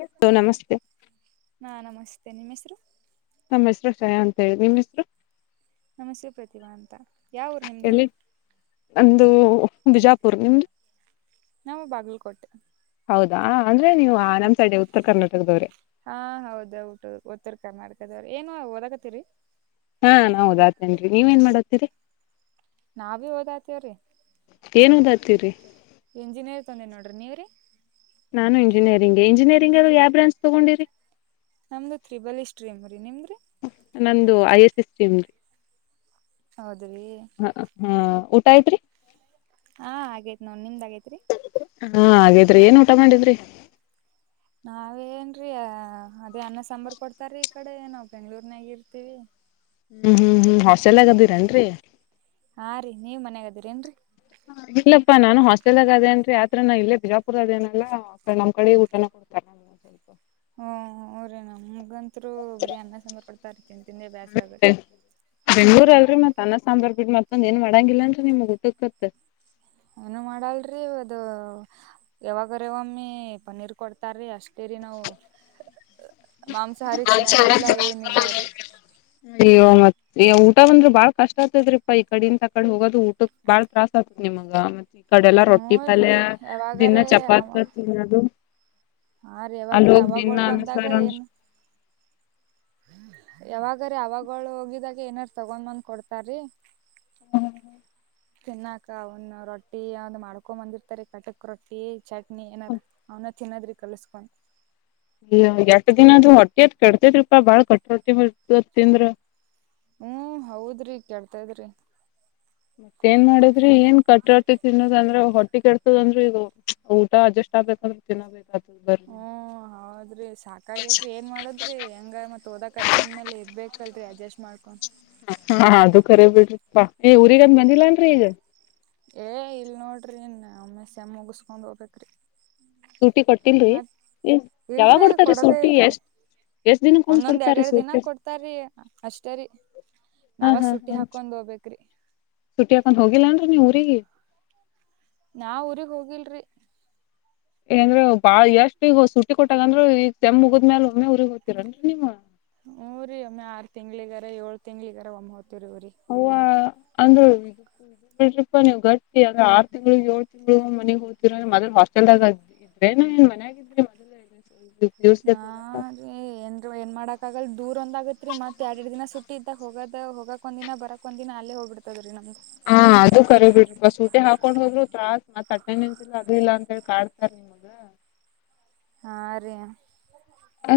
Hello ನಮಸ್ತೆ ಹಾ ನಮಸ್ತೆ ನಿಮ ಹೆಸ್ರು ನಮ್ಮ ಹೆಸರು ಶ್ರೇಯಾ ಅಂತ ಹೇಳಿ ನಿಮ್ಮ್ ಹೆಸರು ನಮಸ್ತೆ ಪ್ರತಿಭಾ ಅಂತ ಯಾವರು ನಿಮದುು ಎಲ್ಲಿ ಅಂದು ಬಿಜಾಪುರ್ ನಿಮ್ದ ನಮ್ಮ ಬಾಗಲ್ಕೋಟೆ ಹೌದಾ ಅಂದ್ರೆ ನೀವು ಆ ನಾಮ್ಸಡ್ ಉತ್ತರ ಕರ್ನಾಟಕದವ್ರೆ ಹಾ ಹೌದ ಊಟ ಉತ್ತರ ಕರ್ನಾಟಕದವ್ರ ಏನು ಓದಕತ್ತೀರಿ ಹಾ ನಾ ಉದಾತನ್ರಿ ನೀವ ಏನ್ ಮಾಡತೀರಿ ನಾ ಭಿ ಓದಾಯ್ತೇವ್ರೀ ತರಿ ಎಂಜಿನಿಯರ್ ತೊಂದೆ ನೋಡ್ರಿ ನೀವ್ರರಿ ನಾನು ಇಂಜಿನಿಯರಿಂಗ್ಗೆ ಇಂಜಿನಿಯರಿಂಗ್ಲ್ಲ ಯಾವ ಬ್ರಾಂಚ್ ತೊಗೊಂಡಿರಿ ನಮ್ದು ತ್ರಿಬಲಿ ಶ್ರೀಮ ರೀ ನಿಮ್ದು ನಂದು ಐ ಎಸ್ ಎಸ್ ಟೀಮ ರೀ ಹೌದ್ರಿ ಹ ಹಾ ಊಟ ಐತ್ರಿ ಹಾ ಆಗೇತ್ ನೋಡ್ ನಿಮ್ದ್ ಆಗೇತ್ರಿ ಹಾ ಹಾಗೇದ್ರಿ ಏನ್ ಊಟ ಮಾಡಿದ್ರಿ ನಾವೇನ್ರೀ ಅದೇ ಅನ್ನ ಸಾಂಬಾರ ಕೊಡ್ತಾರೀ ಈ ಕಡೆ ನಾವ್ ಬೆಂಗ್ಳೂರ್ನಾಗ ಇರ್ತೀವಿ ಹ್ಮ್ ಹ್ಮ್ ಹ್ಮ್ ಹಾಸ್ಟೆಲ್ ಆಗದೀರೇನ್ರಿ ಏನ್ರೀ ಇಲ್ಲಪ್ಪಾ ನಾನು ಹಾಸ್ಟೆಲಗ ಅದೇನ್ ಆತ್ರನ ಇಲ್ಲೇ ಬಿಜಾಪುರ್ ಅದೇನಲ್ಲಾ ನಮ್ಮ್ ಕಡೆ ಊಟನ ಕೊಡ್ತಾರ [unintelligible] ಹ್ಮ ರೇ ನ ಹಾಗತ್ರು ಬರಿ ಅನ್ನ ಸಂಂಬಾರ ಕೊಡ್ತಾ ಇರ್ತನ್ ತಿಂಧಿ ಬ್ಯಾಸ್ರ ಆಗತ್ ಸನ್ನ ಸಾಂಬಾರಾರ್ ಬಿಟ್ಟ ಮತ್ತೊಂದು ಏನ್ ಮಾಡಂಗಿಲ್ಲ ಅನ್ ನಿಮ್ಗ್ ಊಟ ಗೊತ್ತ ಏನು ಮಾಡಲ್ರಿ ಅದು ಯಾವಾಗ್ರವಮ್ಮಿ ಪನ್ನೀರ್ ಕೊಡ್ತಾರೀ ಅಷ್ಟ ಸರಿ ನಾವು ಮಾಂಸಾರಿ ತಿನ್ನಂಗಿಲ್ಲ ಏನಿಲ್ಲ ರೀ ಈಗ ಊಟ ಒಂದ್ರರು ಬಾಳ್ ಕಷ್ಟ ಆತದ್ರಿಪಾ ಈ ಕಡೆ ಇದಂತ ಕಡೆ ಹೋಗೋದು ಊಟ ಬಾಳ್ ತತ್ರಾ ಆತದ ನಿಮಗ ಮತ್ತೆ ಈ ಕಡೆಲ್ಲ ಹ್ಞೂ ರೊಟ್ಟಿ ರೀ ಪಲ್ಯ ದಿನ ಯಾವಾಗರೇ ಚಪಾತ ತಿನ್ನೋದು ಹಾ ರೀ ಯಾವಾಗ ಅಲ್ಲಿ ರೀ ಹೋಗಿ ದಿನ ಅವಾವಾಗೋಳ ಬಂದಾಗ ಅನ್ನಸಾರ ಏನು ಯಾವಾಗ ಅವಾಗ ಹೋಗಿದಾಗ ಏನಾರ ತೊಗೊಂಡ್ ಬಂದ್ ಕೊಡ್ತಾರೀ ಹ್ಮ ತಿನ್ನಾಕ ಅವನ್ ರೊಟ್ಟಿ ಅಂದ್ ಮಾಡ್ಕೊ ಬಂದಿರ್ತಾರೆ ಕಟಕ್ ರೊಟ್ಟಿ ಚಟ್ನಿ ಏನಾರ ಅವನ ತಿನ್ನೋದ್ರೆ ಕಲಸ್ಕೊಂಡು ಎಷ್ಟ ದಿನದು ಹೊಟ್ಟಿತ್ ಕೆಡತಿದ್ರಿಪಾ ಬಾಳ್ ಕಟ್ಟಟ್ಟಿ ತಿಂದ್ರ ಹ್ಮ ಹೌದ್ರಿ ಕೇಳ್ತದ್ರಿ ಮತ್ತೇಏನ್ ಮಾಡಿದ್ರಿ ಏನ್ ಕಾಟ ತಿನ್ನೋದಂದ್ರೆ ಹೊಟ್ಟಿ ಕೆಡತದ ಅಂದ್ರೆ ಇ ಊಟ ಅಡ್ಜಸ್ಟ್ ಆ [inaudible] ಬರ ಹ್ಮ್ ಹೌದ್ರಿ ಸಾಕಾಗೇತ್ರಿ ಏನ್ ಮಾಡೋದ್ರಿ ಹೆಂಗ ಮತ್ ಓದಕತಿ ಅಂದ್ಮೇಲೆ ಇರ್ಬೇಕಲ್ರರಿ ಅಡ್ಜಸ್ಟ್ ಮಾಡ್ಕೊಂಡ್ ಹ ಅದು ಕರಿ ಬಿಡ್ರಿಪ್ಪಾ ಈ ಊರಿಗಂದ ಬಂದಿಲ್ಲನ್ರರಿ ಈಗ ಏ್ ಇಲ್ ನೋಡ್ರಿ ಒಮ್ಮೆ ಸೆಮ್ಮ್ ಮುಗಸ್ಕೊಂಡ್ ಹೋಗ್ಬೇಕ್ರಿ ಸುಟ್ಟಿ ಕೊಟ್ಟಲ್ರಿ ಮತ್ ಯಾವಾಗ ಇಲ್ರಿ ಕೊಡ್ತಾರ ಕೊಡದೇ ಸುಟ್ಟಿ ಇಲ್ರಿ ಎಷ್ಟ ಒಂದೊಂದ್ ಎರಡ್ ಎರಡ್ ದಿನ ಕೊಡ್ತಾರೀ ಅಷ್ಟೇ ರೀ ಹಾ ನಾವ ಹಾ ಸುಟ್ಟಿ ಹಾ ಹಾಕೊಂಡ್ ಹೋಗ್ಬೇಕ್ರಿ ಸುಟ್ಟಿ ಹಾಕೊಂಡ್ ಹೋಗಿಲ್ಲ ಅನ್ ನೀ ಊರಿಗೆ ರೀ ನಾವ ಊರಿಗೆ ಹೋಗಿಲ್ರಿ ಏಂದ್ರೆ ಬಾಳ ಎಷ್ಟ ಈಗ ಸುಟ್ಟಿ ಕೊಟ್ಟಾಗಂದ್ರೂ ಈಗ ಸೇಮ್ ಮುಗುದ್ಮೇಲೆ ಒಮ್ಮೆ ಊರಿಗ್ ಹೋಗ್ತಿರೇನ್ರಿ ನೀವು ಹುರಿ ಒಮ್ಮೆ ಆರು ತಿಂಗಳಗರೇ ಏಳ್ ತಿಂಗಳಗರೇ ಒಮ್ಮ್ ಹೋಗ್ತೀವ್ರಿ ಊರಿಗೆ ಅಂದ್ರೆ ಬಿಡರಿಫಾ ನೀವು ಗಟ್ಟಿ ಆದ್ರೆ ಆರು ತಿಂಗಳು ಏಳ್ ತಿಂಗಳು ಮನೆಗ್ ಹೋಗ್ತಿರ್ರ ಮೊದಲ್ ಹಾಸ್ಟೆಲ್ ದಾಗ್ ಇದರಿ ಬೇನ ಏನ್ ಮನ್ಯಾಗಿದ್ರ ಮೊದಲು ನಾನ ರೀ ಏನ್ ಏನ್ ಮಾಡಕ್ ಆಗಲ್ ದೂರ ಒಂದ ಆಗತ್ರಿ ಮತ್ ಎಡ ಎಡು ದಿನ ಸುಟ್ಟಿ ಸುಟಿ ಇದ್ದಾಗ ಹೋಗದ ಹೋಗಕ ಒಂದಿನ ಬರಕ್ ಒಂದಿನ ಅಲ್ಲೇ ಹೋಗ್ಬಡ್ತದ ರೀ ನಮ್ದ ಹಾ ಅದು ಕರಿ ಬಿಡ್ರಿ ಸೂಟಿ ಹಾಕೊಂಡ್ ಹೋದ್ರು ತಾ ಮತ್ ಅಟೆಂಡೆನ್ಸ್ ಇಲ್ಲ ಅದು ಇಲ್ಲ ಅಂತ ಕಾಡುತ್ತಾರೆ. ಹೌದಾ ಹಾ ರಿ ಅ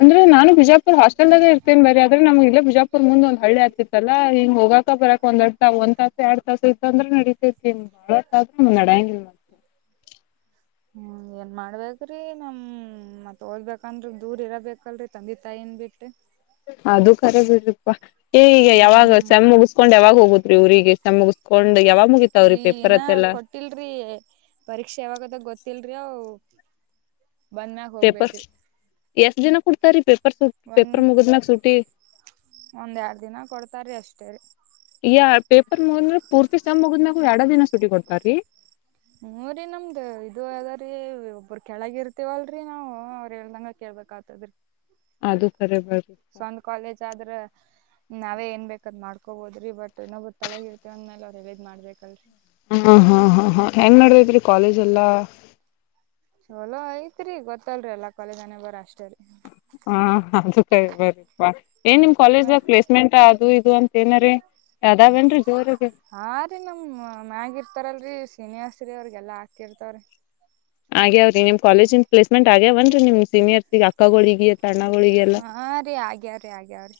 ಅಂದ್ರೆ ನಾನು ಬಿಜಾಪುರ ಹಾಸ್ಟೆಲ್ದಾಗ ಇರ್ತೇನ್ ಬರೀ ಆದ್ರೆ ನಮ್ ಇಲ್ಲ ಬಿಜಾಪುರ ಮುಂದ ಒಂದ ಹಳ್ಳಿ ಆಗ್ತಿತ್ತಲ್ಲ ಹಿ ಹೋಗಕ ಬರಕ್ ಒಂದ್ಡ್ ಒಂದ್ ತಾಸ ಎರಡ್ ತಾಸ ಇತ್ತ್ ಅಂದ್ರೆ ನಡಿತತಿ ಬಾಳತ್ತ ಆದ್ರೆ ನಡಂಗಿಲ್ಲ ನಮಗ ಹ್ಮ್ ಏನ್ ಮಾಡ್ಬೇಕ್ರಿ ನಮ್ ಮತ್ ಓದ್ಬೇಕಂದ್ರ ದೂರ್ ಇರಬೇಕಲ್ರರಿ ತಂದೆ ತಾಯಿ ನ್ ಬಿಟ್ಟ ಅದು ಕರೆ ಬಿಡರಿಪ್ಪ ಈಗ ಯಾವಾಗ ಹ್ಮ್ ಸೇಮ್ ಮುಗಿಸಕೊಂಡ್ ಯಾವಾಗ ಹೋಗದು ಇ ಇವರಿಗೆ ಸೆಮ್ ಮುಗಸ್ಕೊಂಡು ಯಾವಾಗ ಮುಗಿತಾವ್ರಿ ಈ ಪೇಪರ್ ಏನ ಅತ್ತೆಲ್ಲಾ ಕೊಟ್ಟಿಲ್ರಿ ಪರೀಕ್ಷೆ ಯಾವಾಗದಾಗ ಗೊತ್ತಿಲ್ರಿ ಹಾವು ಪೇಪರ್ಸ್ ಎಷ್ಟ ದಿನಕ್ ಕೊಡ್ತಾರ ಪೇಪರ್ ಪೇಪರ್ಸ್ ಒಂದ್ ಪೇಪರ್ ಮುಗುದ್ಮೇಲೆ ಸುಟಿ ಒಂದ್ ಎರಡ್ ದಿನ ಕೊಡ್ತಾರೀ ಅಷ್ಟೇ ರೀ ಯಾರ ಪೇಪರ್ ಮುಗದ್ ಮೆಲ್ ಪೂರ್ತಿ ಸೆಮ್ ಮುಗುದ ಎರಡ ದಿನ ಸುಟಿ ಕೊಡ್ತಾರ್ರೀ ಹುರಿ ನಮ್ದು ಇದು ಅದ ರೀ ಒಬ್ಬ್ರ ಕೆೇಳಗ ಇರ್ತೀವಲ್ರರಿ ನಾವು ಅವ್ರರು ಹೇಳದಂಗ ಕೇಳ ಕಾತದರಿ ಅದು ಕರೆ ಬಿಡ್ರಿ ಸ್ವಂತ ಕಾಲೇಜ್ ಆದರ ನಾವೇ ಏನ್ ಬೇಕಾದ್ ಮಾಡ್ಕೊಬೋದ್ರಿ ಬಟ್ ಇನ್ನೊಬ್ಬ ತಲೆಗಿರ್ತವಂದರ ಮೇಲೆ ಅವರ ಹೇಳಿದ ಮಾಡ್ಬೇಕಲ್ರರಿ ಹಾ ಹಾ ಹಾ ಹಾ ಹೆಂಗ್ ನಡದೈತ್ರಿ ಕಾಲೇಜ್ ಎಲ್ಲಾ ಚೊಲೋ ಐತ್ರಿ ಗೊತ್ತಲ್ರಿ ಎಲ್ಲ ಕಾಲೇಜ್ ಹಣೆಬರ ಅಷ್ಟ ರೀ ಹಾ ಅದು ಕರೆ ಬರಿಪ್ಪಾ ಏನ್ ನಿಮ್ ಕಾಲೇಜಾಗ ಮತ್ ಪ್ಲೇಸ್ಮೆಂಟ್ ಅದು ಇದು ಅಂತ ಏನಾರೀ ಅದಾವೇನ್ರಿ ಜೋರಗೆ ಹ ರೀ ನಮ ಮ್ಯಾಗ ಇರ್ತಾರಲ್ರಿ ಸೀನಿಯರ್ಸ್ ಅವ್ರಿಗೆಲ್ಲ ಹಾಕಿರ್ತವ್ರೀ ಆಗ್ಯಾವ್ರೀ ನಿಮ್ ಕಾಲೇಜನ್ ಪ್ಲೇಸ್ಮೆಂಟ್ ಆಗ್ಯಾವನ್ರಿ ನಿಮ್ ಸೀನಿಯರ್ಸ್ ಅಕ್ಕಗಳಿಗೆ ಸಣ್ಣಗಳೊಳಿಗೆಲ್ಲ ಆಗ್ಯಾವರಿ ಆಗ್ಯಾವರೀ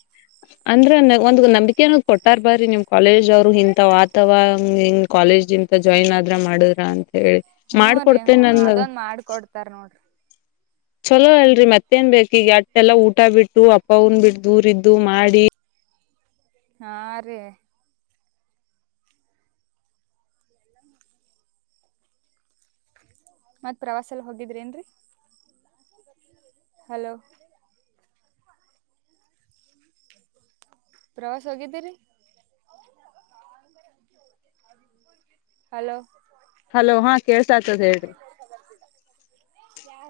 ಅಂದ್ರ ಒಂದ್ ನಂಬಿಕೆನ ಕೊಟ್ಟಾರ ಬರ್ರೀ ನಿಮ್ ಕಾಲೇಜ್ ಅವರು ಇಂತವ ಆತವ ಹಂಗ ಹಿಂಗ ಕಾಲೇಜು ಎಂತ ಜಾಯಿನ್ ಆದ್ರ ಮಾಡ ಅಂತ ಹೇಳಿ ಹ್ಞೂ ರೀ ಹ್ಞೂ ಮಾಡ್ಕೊಡ್ತೇನೆ ನನ್ನ ಅದೊಂದು ಮಾಡ್ಕೊಡ್ತಾರ ನೋಡ್ರಿ ಚಲೋ ಅಲ್ರರಿ ಮತ್ತೇನ್ ಬೇಕ್ ಈಗ ಅಟ್ಟೆಲ್ಲಾ ಊಟ ಬಿಟ್ಟು ಅಪ್ಪವನ್ ಬಿಟ್ಟ ದೂರ ಇದು ಇದ್ದು ಮಾಡಿ ಹಾರೀ ಮತ್ತ ಪ್ರವಾಸಲ್ಲ ಹೋಗಿದ್ರಿ ಏನ್ ರೀ ಹಲೋ ಪ್ರವಾಸ ಹೋಗಿದ್ದಿರಿ [unintelligible] ಹಲೋ ಹಲೋ ಹಾ ಕೇಳ್ಸ ಆತದೆ ಹೇಳರೀ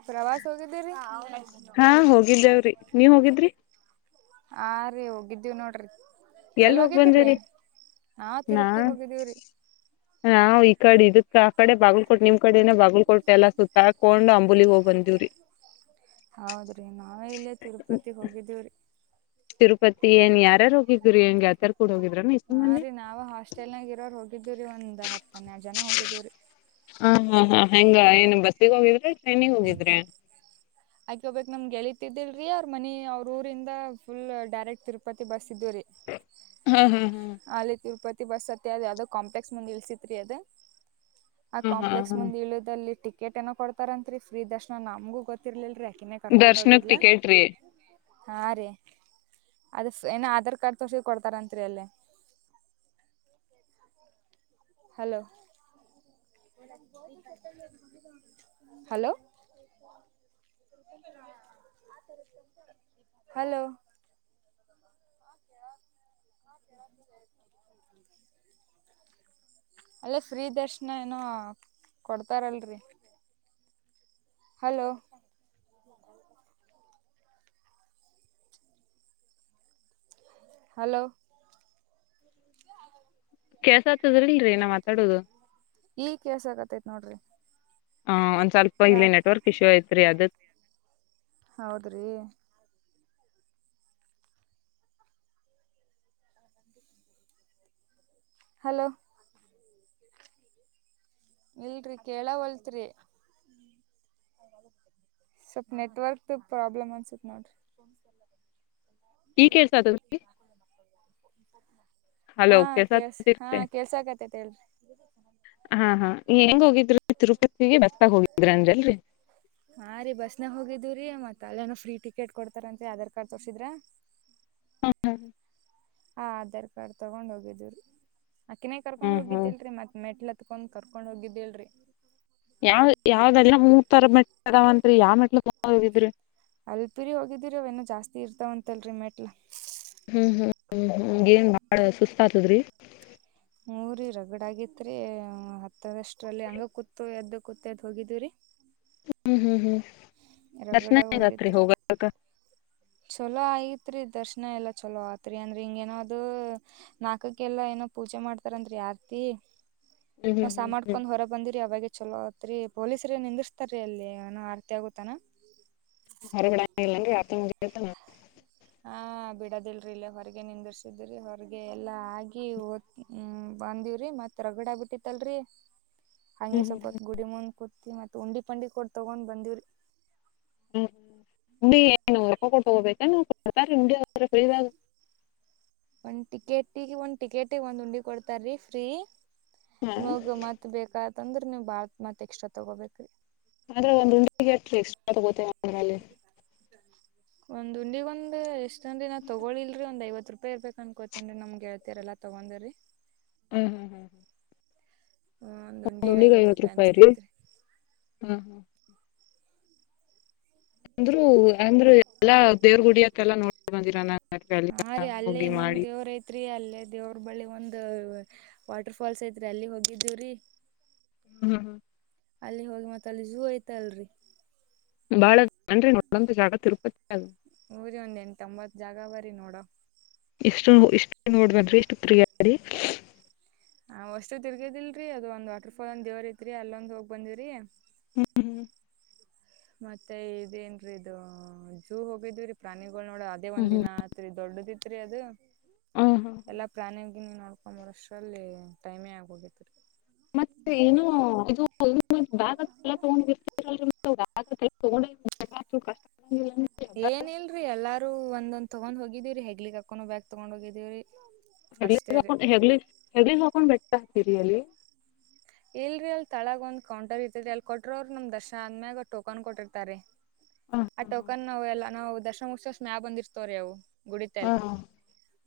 ಪ್ರವಾಸ ಹೋಗಿದ್ದೀ ರೀ ಹಾ ಹೋಗಿದ್ದೇವ್ರಿ ನೀವ್ ಹೋಗಿದ್ರಿ ಆ ರೀ ಹೋಗಿ ಇದ್ದೀವು ನೋಡರಿ ಎಲ್ ಹೋಗ್ ಎಲ್ಲೋಗಿದ್ದಿರೀ ಬಂದಿರಿ ಹಾ ನಾ ತಿರುಪತಿಗೆ ಹೋಗಿದ್ದೀವಿ ರೀ ನಾವ್ ಈ ಕಡೆ ಇದಕ್ಕೆ ಆ ಕಡೆ ಬಾಗಲ್ಕೋಟ್ ನಿಮ್ ಕಡೆನ ಬಾಗಲ್ಕೋಟ್ ಎಲ್ಲ ಸುತ್ತಾಕೊಂಡ್ ಅಂಬುಲಿ ಹೋಗ್ ಬಂದೀವ್ರಿ ಹೌದ್ರಿ ನಾವೇ ಇಲ್ಲೇ ತಿರುಪತಿಗೆ ಹೋಗಿದ್ದೀವ್ರಿ ತಿರುಪತಿ ಏನ್ ಯಾರ್ಯಾರು ಹೋಗಿದ್ರು ಏನ್ ಗೆಳೆತಯರ್ ಕೂಡ ಹೋಗಿದ್ರನು ಇಸು ಮಂದಿ ಇದ್ದೀವ್ರರಿ ಒಂದ್ ಹತ್ತ ಹನ್ನೆರಡು ಜನ ಹೋಗಿದ್ದೀವ್ರರಿ ಹ ಹಾ ಹಾ ಹೆಂಗ ಏನು ಬಸ್ಸಿಗೆ ಹೋಗಿದ್ರೆ ಟ್ರೈನಿಿಗೆ ಹೋಗಿದ್ರೆ ನಮ್ಗೆಳೀತಿದ್ದಿಲ್ರರಿ ಅವ್ರ ಮನಿ ಅವ್ರ ಊರಿಂದ ಫುಲ್ ಡೈರೆಕ್ಟ್ ತಿರುಪತಿ ಬಸ್ ಇದ್ ರೀ ಹಾ ಹಾ ಹಾ ಆ ತಿರುಪತಿ ಬಸ್ ಅತ್ತತಿ ಅದ ಯಾವ್ದೋ ಕಾಂಪ್ಲೆಕ್ ಮುಂದ್ ಇಲ್ಸಿತ್ ರೀ ಅದ ಆ ಹಾ ಹಾ ಕಾಂಪ್ಲೆಕ್ಸ್ ಹಾ ಮುಂದ್ ಇದ ಅಲ್ಲಿ ಟಿ ಕೇಟ್ ಏನೋ ಕೊಡ್ತಾರಂತ್ರಿ ಫ್ರೀ ದರ್ಶನ ನಮ್ಗೂ ಗೊತ್ತಿರ್ಲಲ್ರಿ ಯಾಕಿನೇ ಕರ್ಕೊಂಡ್ ದರ್ಶನಕ್ ಹೋಗಿದ್ಲ ಟಿಕೆಟ್ ರೀ ಹಾ ರೀ ಅದ ಏನ ಆಧಾರ್ ಕಾರ್ಡ್ ತೋರ್ಸ ಕೊಡ್ತಾರತ್ರಿ ಅಲ್ಲಿ ಹಲೋ ಹಲೋ ಹಲೋ ಕ [unintelligible] ಅಲ್ಲ ಫ್ರೀ ದರ್ಶನ ಏನೋ ಕೊಡ್ತಾರಲ್ರಿ ಹಲೋ ಹಲೋ ಕೆಸ ಆತದ್ರ ಇಲ್ರರಿ ನಾವ್ ಮಾತಾಡೋದು ಈಗ್ ಕೆಸ ಆಗತೈತ್ ನೋಡ್ರಿ ಹ ಒಂದ್ ಸ್ವಲ್ಪ ಇಲ್ಲಿ ಯಾಕ ನೆಟ್ವರ್ಕ್ ಇಶೂ ಐತ್ರಿ ಅದ ಹೌದ್ರಿ ಹಲೋ ಇಲ್ರಿ ಕೇಳ ಹೊಲ್ತ್ರಿ ಸೊಪ್ ನೆಟ್ವರ್ಕ್ ಪ್ರಾಬ್ಲಮ್ ಅನ್ಸುತ್ತ ನೋಡ್ರೀ ಈ ಹ್ಮ ಕೇಳ್ಸಾತದ್ರಿ [unintelligible] ಹಾ ಹಲೋ ಕೆಲ್ಸ ಹಾ ಕೇಳ್ಸಾತದ್ರಿ ಕೆಲ್ಸ ಆಕತತಿ ಹೇಳ್ರಿ ಹಾ ಹಾ ಹೆಂಗ ಹೋಗಿದ್ರರು ತಿರುಪತಿಗೆ ಬಸ್ಗ ಹೋಗಿದ್ರ ಅನ್ಲ್ರರಿ ಹಾ ರೀ ಬಸ್ನ ಹೋಗಿದ್ದುರೀ ಮತ್ ಅಲ್ಲೇನ ಫ್ರೀ ಟಿಕೆಟ್ ಕೊಡ್ತಾರಂತರಿ ಆಧಾರ್ ಕಾರ್ಡ್ ತೋರ್ಸಿದ್ರ ಹ್ಮ ಹಾ ಹಾ ಆಧಾರ್ ಕಾರ್ಡ್ ತಗೊಂಡ್ ಹೋಗಿದವಿ ರೀ ಆಕಿನೇ ಕರ್ಕೊಂಡ್ ಹ್ಮ್ ಹ್ಮ್ ಹೋಗಿದ್ದಿಲ್ರರಿ ಮತ್ ಮೆಟ್ಲ ಕತ್ಕೊಂಡು ಕರ್ಕೊಂಡು ಹೋಗಿದ್ದೇಳರಿ ಯಾವ ಯಾವ್ದಲ್ಲ ಮೂರ್ ತರ ಮದಾವತ್ರಿ ಯಾವ ಮೆಟ್ಲು ದಾಗ ಹೋಗಿದ್ರಿ ಅಲ್ಪುರಿ ಹೋಗಿದೀರಿ ಅವ ಏನ ಜಾಸ್ತಿ ಇರ್ತಾವ ಅಂತ ಅಲ್ರಿ ಮೆಟ್ಲ ಹ್ಮ್ ಹ್ಮ್ ಹ್ಮ್ ಹ್ಮ್ ಏನ್ ಬಾಳ ಸುಸ್ತ ಆತದ್ರಿ ಹ್ಮ್ ರೀ ರಗಡ್ ಆಗತ್ರಿ ಹತ್ತದಷ್ಟ್ರಲ್ಲಿ ಹಂಗ ಕೂತು ಎದ್ದ ಕೊತ್ತ ಹೋಗಿದ್ದರಿ ಹ್ಮ್ ಹ್ಮ್ ಹ್ಮ್ ರಗಡ್ ದರ್ಶನ ಆಗತ್ರಿ ಹೋಗತ್ರಿ ಹೋಗ ಚಲೋ ಆಯತ್ ಆತ್ರಿ ದರ್ಶನ ಎಲ್ಲ ಚಲೋ ಆತ್ರಿ ಅಂದ್ರಿ ಹಿಂಗೇಏನೋ ಅದು ನಾಲ್ಕ ಎಲ್ಲಾ ಏನೋ ಪೂಜೆ ಮಾಡ್ತಾರಂದ್ರೀ ಆರ್ತಿ ಹ್ಮ್ ಹ್ಮ್ ನ ಹ್ಮ್ ಸ ಹ್ಮ್ ಮಾಡ್ಕೊಂಡ್ ಹೊರ ಬಂದಿರಿ ಅವಾಗ ಚಲೋ ಅತ್ರಿ ಪೊಲೀಸ್ರ ನಿಂದಿಸ್ತಾರೀ ಅಲ್ಲಿ ಏನ ಆರ್ತಿ ಆಗುತ್ತಾನ ಹೊರಗಡೆ ಇಲ್ಲನ್ರಿ ಆರ್ತಿ ಮುಗತ ನಾ ಹಾ ಬಿಡದಿಲ್ರಿ ಇಲ್ಲ ಹೊರಗೆ ನಿಂತಿರ್ಸಿದ್ರಿ ಹೊರಗೆ ಎಲ್ಲಾ ಆಗಿ ಹ್ಮ್ ಬಂದಿವ್ರಿ ಮತ್ತೆ ರಗಡ ಆಗ್ ಬಿಟ್ಟಿತ್ತಲ್ರಿ ಹ್ಮ್ ಹಂಗೆ ಹ್ಮ್ ಸೊಪತ್ತು ಗುಡಿ ಮುಂದ ಕುೂಡ್ತಿವಿ ಮತ್ತು ಉಂಡಿ ಪಂಡಿಗೆ ಕೊಡು ತಗೊಂಡ್ ಬಂದೀವ್ರಿ ಹ್ಮ್ ಹುಂಡಿ ಏನು ರೊಕ್ಕ ಕೊಟ್ಟು ತಗೋಬೇಕೆನು ಕೊಡ್ತ ಹುಂಡಿ ಅವ್ರಬಳಿದಾಗ ಒಂದ್ ಟಿಕೆಟಿಗೆ ಒಂದ್ ಟಿಕೆಟ್ ಒಂದ್ ಉಂಡಿ ಒಂದು ಕೊಡ್ತಾರೀ ಫ್ರೀ ಹಾ ನೋಗ್ ಮತ್ ಬೇಕಾತ್ಂದ್ರ ನೀವ್ ಬಾಳತ್ ಮತ್ ಎಕ್ಸ್ಟ್ರಾ ತಗೋಬೇಕ್ರಿ ಆದ್ರೆ ಒಂದು ಉಂಡಿಗೆ [unintelligible] ಎೀ ಎಕ್ಸ್ಟ್ರಾ ತಗೋತ ಅಂದ್ರ ಅಲ್ಲಿ ಒಂದ್ ಉಂಡಿಗೊಂದು ಎಷ್ಟನ್ರಿ ನಾ ತಗೊಳಿಲ್ರಿ ಒಂದ್ ಐವತ್ತು ಹತ್ರುಪಾಯಿ ಇರ್ಬೇಕಕ್ ಅನ್ಕೋತನ್ ನಮ್ ಗೆಳತಿರಲ್ಲ ತಗೊಂಡಂದ್ರಿ ಹ್ಮ್ ಹ್ಮ್ ಹ್ಮ್ ಹ್ಮ್ ಒಂದ್ ಒಂದು್ ಉಂಡಿಗ್ ಉ್ಣಿಗೆ ಐವತ್ ರೂಪಾಯಿ ರೀ ಅನ್ಸ್ತೈತ್ರಿ ಹಾ ಹಾ ಅಂದ್ರರು ಅಂದ್ರ ಎಲ್ಲಾ ದೇವ್ರ ಗುಡಿ ಅತ್ತೆಲ್ಲಾ ನೋಡ್ ಬಂದಿರ ನ ಹಾ ರೀ ಅಲ್ಲೇ ಹೋಗಿ ಇನ್ನೊಂದ್ ಮಾಡಿ ದೇವ್ರ ಐತ್ರಿ ಅಲ್ಲೇ ದೇವ್ರ ಬಳಿ ಒಂದ ವಾಟರ್ ಫಾಲ್ಸ್ ಐತ್ರಿ ಅಲ್ಲಿ ಹೋಗಿದ್ದೇವ್ರಿ ಹ್ಮ್ ಹ್ಮ್ ಹ್ಮ್ ಅಲ್ಲಿ ಹೋಗಿ ಮತ್ತ ಅಲ್ಲಿ ಝೂ ಐತ ಅಲ್ರಿ ಬಾಳನ್ ಒೊ ಜಾಗ ತಿರುಪತಿ ಊರಿ ಒಂದ್ ಎನ್ ತಂಬತ್ ಜಾಗ ಬರೀ ನೋಡ ಎಷ್ಟು ಇಷ್ಟು ನೋಡ್ದನ್ಿ ಇಷ್ಟು ಪ್ರಿಯಾರಿ ಹ್ ಅಷ್ಟು ತಿರ್ಗದಿಲ್ರರಿ ಅದು ಒಂದ್ ವಾಟರ್ಫಾಲ್ ಒಂದ್ ದೇವ್ರ ತ್ರಿ ಅಲ್ಲೊಂದ್ ಹೋಗ್ ಬಂದಿ್ರರಿ ಮತ್ತೆ ಇದೇನ್ರೀ ಇ ಜೂ ಹೋಗಿದವಿೀ ಪ್ರಾಣಿ ನೋಡ ಅದೇ ಹ್ಮ್ ಒಂದ್ ದಿನ ಆತ್ರಿ ದೊಡ್ಡದ ಇತ್ರಿ ಅದು ಹ್ಮ್ ಹ್ಮ್ ಎಲ್ಲಾ ಪ್ರಾಣಿ ನೀ ನೋಡ್ ಒಂಬಷ್ಟ್ರಲ್ಲಿ ಟೈಮೇ ಆಗೋಗೇತಿರಿ ಮತ್ತೆ ಏನು ಇ ಬಾಗ ಎ ತೊಂಡ್ರ್ತಲ್ ಅ ಕಷ್ಟ ಏನ್ ಇಲ್ರಿ ಎಲ್ಲಾರು ಒಂದೊಂದ ತಗೊಂಡ್ ಹೋಗಿದೀವ್ರರಿ ಹೆಗ್ಲಿ ಕಕೊಂಡ ಬ್ಯಾಗ್ ತೊಗೊಂಡ್ ಹೋಗಿದೀವ್ರರಿ ಹೆಗ ಹೆಗಲಿ ಹೆಗಲಿ ಜಕು ಮಟ್ಟತಾ ಸರಿಯಲಿ ಇಲ್ರಿ ಅಲ್ಲಿ ತಳಗ ಒಂದ ಕಂರ್ ಇರ್ತರಿ ಅಲ್ಲಿ ಕೊಟ್ರೋ ಅವರು ನಮ್ ದಶ ಆದ್ಮ್ಯಾಗ ಟೋಕನ್ ಕೊಟ್ಟಿರ್ತರಿ ಆ ಟೋಕನ್ ನಾವ್ ಎಲ್ಲಾ ನಾವು ದಶಮ ಉತ್ಸ ಸ್್ಮ್ಯಾ ಬಂದಿರ್ತವ್ರಿ ಅವು ಗುಡಿತಲೆ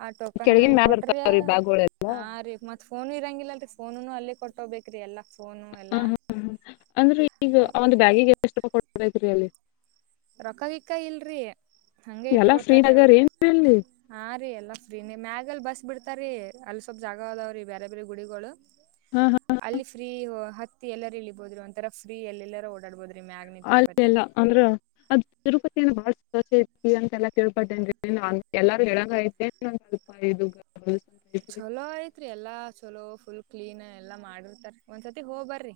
ಆ ಟೋಕನ್ ಕೆಳಗಿನ ಅಲ್ಲಿ ಮ್ಯಾಗ ಕೊಟ್ರಿ ಬರ್ತಾವ್ರಿ ಬ್ಯಾಗ್ಗಳೆಲ್ಲ ಆ ರೀ ಮತ್ ಫೋನ್ ಇರಂಗಿಲ್ಲ ಅ್ರ ಫೋನು ಅಲ್ಲೇ ಕೊಟ್ಟೋಗ್ಬೇಕು ರೀ ಎಲ್ಲ ಹ ಹ ಅಂದ್ರೆ ಈಗ ಒಂದು ಬ್ಯಾಗಿಿಗೆ ಎಷ್ಟು ಕೊರಿ ಅಲ್ಲಿ ರೊಕ್ಕವಿಕ್ಕ ಇಲ್ರಿ ಹಂಗಗೆ ಎಲ್ಲಾ ಫ್ರೀ ಇಟ್ಟುಕೋತಾರೀ ಅವ್ರ ಆಗ್ಯಾರಿ ಹ ರೀ ಎಲ್ಲ ಎಲ್ಲ ಫ್ರೀ ನೀ ಮ್ಯಾಗ ಅಲ್ ಬಸ್ ಬಿಡ್ತಾರಾರಿೀ ಅಲ್ಲಿ ಸ್ವಲ್ಪ್ ಜಾಗ ಅದಾವ್ರೀ ಬೇರೆ ಬೇರೆ ಗುಡಿಗಳು ಹಾ ಅಲ್ಲಿ ಫ್ರೀ ಹತ್ತಿ ಎಲ್ಲಾರೂ ಇಳಿಬೋದ್ರಿ ಒಂಂತರ ಫ್ರೀ ಅಲ್ಲ ಎಲ್ಲರ ಓಡಾಡ್ಬೋುದು ಅಲ್ಲ ಎಲ್ಲ ಅಂದ್ರ ಅದ್ ತಿರುಪತಿಯ ಬಾಳೋ ಐತಿ ಅಂತ ಎಾ ಕೇಳ್ಪಟ್ಟೇನ್ ಎಲ್ಲಾರು ಹೇಳಂಗಐತೆ ಅಲ್ಪ ಇದು ಅಂತ ಐತ್ರಿ ಚಲೋ ಆಐತ್ರಿ ಎಲ್ಲಾ ಚಲೋ ಫುಲ್ ಕ್ಲೀನ್ ಎಲ್ಲಾ ಮಾಡಿರ್ತಾರ ಒಂದ್ಸರ್ತಿ ಹೋಗ್ಬರ್ರಿ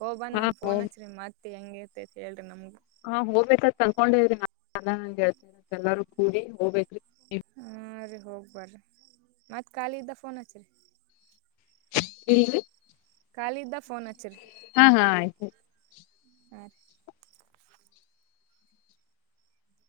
ಹೋಗ್ ಬಂದ ಹಾ ನಮ್ ಫೋನ್ ಹಚ್ಚರಿ ಮತ್ತ ಹೆಂಗೇಐತೆತ್ ಹೇಳ್ರಿ ನಮ್ಗೆ ಹಾ ಹೋಗ್ಬೇಕಾದ ತಂದಕೊಂಡ ಇದ್ರಿ ನ ಚಂಗಗೆ ಹೇಳ್ತನಿ ಎಲ್ಲಾರ ಕೂಡಿ ಹೋಗ್ಬೇಕಿ ಎ ಹೋಗ್ಬರ್ರಿ ಮತ್ತತ್ ಕಖಾಲ ಇದ್ದ ಫೋನ್ ಹಚ್ಚ್ರರಿ ಹೇಳಗೆ ಕಾಲ ಇದ್ದ ಹಾ ಹಾ ಆಯ್ತು್ತು ಹ